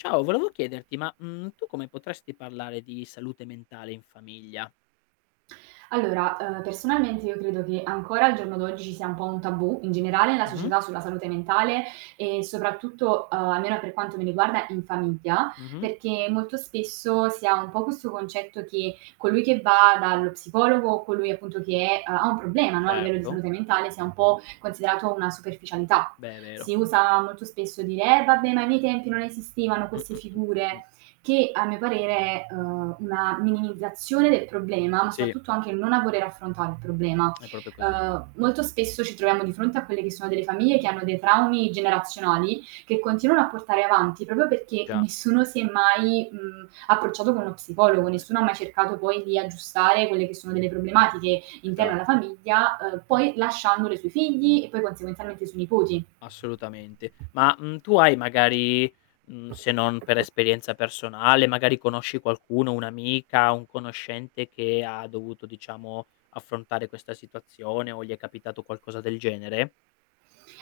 Ciao volevo chiederti, ma, mhmm, tu come potresti parlare di salute mentale in famiglia? Allora, uhm, personalmente io credo che ancora al giorno d'oggi ci sia un po' un tabù in generale nella Mh-mh. società sulla salute mentale e soprattutto ehm almeno per quanto mi riguarda in famiglia, Mh-mh. perché molto spesso si ha un po' questo concetto che colui che va dallo psicologo, colui appunto che è ha ha un problema no, a livello di Certo. salute mentale sia un po' considerato una superficialità. Beh è vero. Si usa molto spesso dire: "Eh, vabbè ma ai miei tempi non esistevano Mh, queste mh, mh, mh, mh. figure" che a mio parere è, uhm, una minimizzazione del problema ma Sì. soprattutto anche non a voler affrontare il problema. È proprio così. Uhm, molto spesso ci troviamo di fronte a quelle che sono delle famiglie che hanno dei traumi generazionali che continuano a portare avanti proprio perché Già. nessuno si è mai, mhmm, approcciato con uno psicologo, Eh. nessuno ha mai cercato poi di aggiustare quelle che sono delle problematiche interne alla Esatto. famiglia, uhm, poi lasciandole sui figli e poi consequenzialmente i suoi nipoti. Assolutamente. Ma, mhmm, tu hai magari, mhmm, se non per esperienza personale, magari conosci qualcuno, un'amica, un conoscente che ha dovuto diciamo affrontare questa situazione o gli è capitato qualcosa del genere?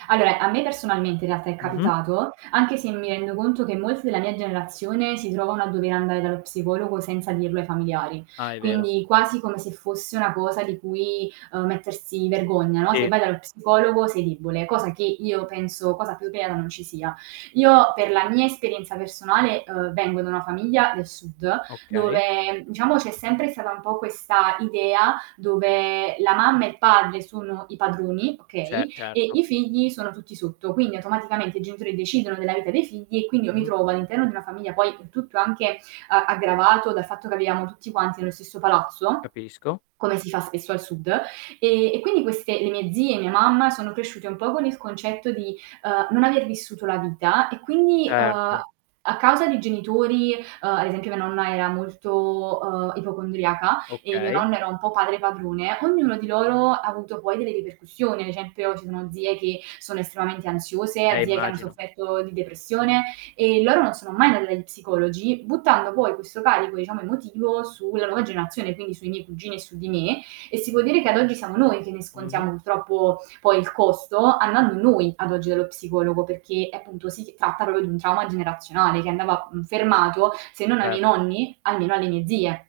Allora a me personalmente in realtà è Mh-mh. capitato anche se mi rendo conto che molti della mia generazione si trovano a dover andare dallo psicologo senza dirlo ai familiari, Ah, è vero. quindi quasi come se fosse una cosa di cui, uhm, mettersi vergogna no, se Sì. vai dallo psicologo sei debole, cosa che io penso cosa più vera non ci sia. Io per la mia esperienza personale, uhm, vengo da una famiglia del sud Okay. dove diciamo c'è sempre stata un po' questa idea dove la mamma e il padre sono i padroni, Ce okay, e certo. i figli sono tutti sotto. Quindi automaticamente i genitori decidono della vita dei figli e quindi io mi Mh-mh. trovo all'interno di una famiglia, poi tutto anche a aggravato dal fatto che viviamo tutti quanti nello stesso palazzo, Capisco. come si fa spesso al sud e e quindi queste le mie zie e mia mamma sono cresciute un po' con il concetto di, uhm, non aver vissuto la vita e quindi uhm, Certo. a causa di genitori ehm ad esempio mia nonna era molto, uhm, ipocondriaca e mio Okay. nonno era un po' padre padrone, ognuno di loro ha avuto poi delle ripercussioni, ad esempio ci sono zie che sono estremamente ansiose, Eh, zie che hanno immagino. sofferto di depressione e loro non sono mai andate dagli psicologi buttando poi questo carico diciamo emotivo su la nuova generazione quindi sui miei cugini e su di me e si può dire che ad oggi siamo noi che ne Mh-mh. scontiamo purtroppo poi il costo andando noi ad oggi dallo psicologo perché appunto si tratta pro di un trauma generazionale che andava mhmm, fermato se non ai miei Certo. nonni almeno alle mie zie.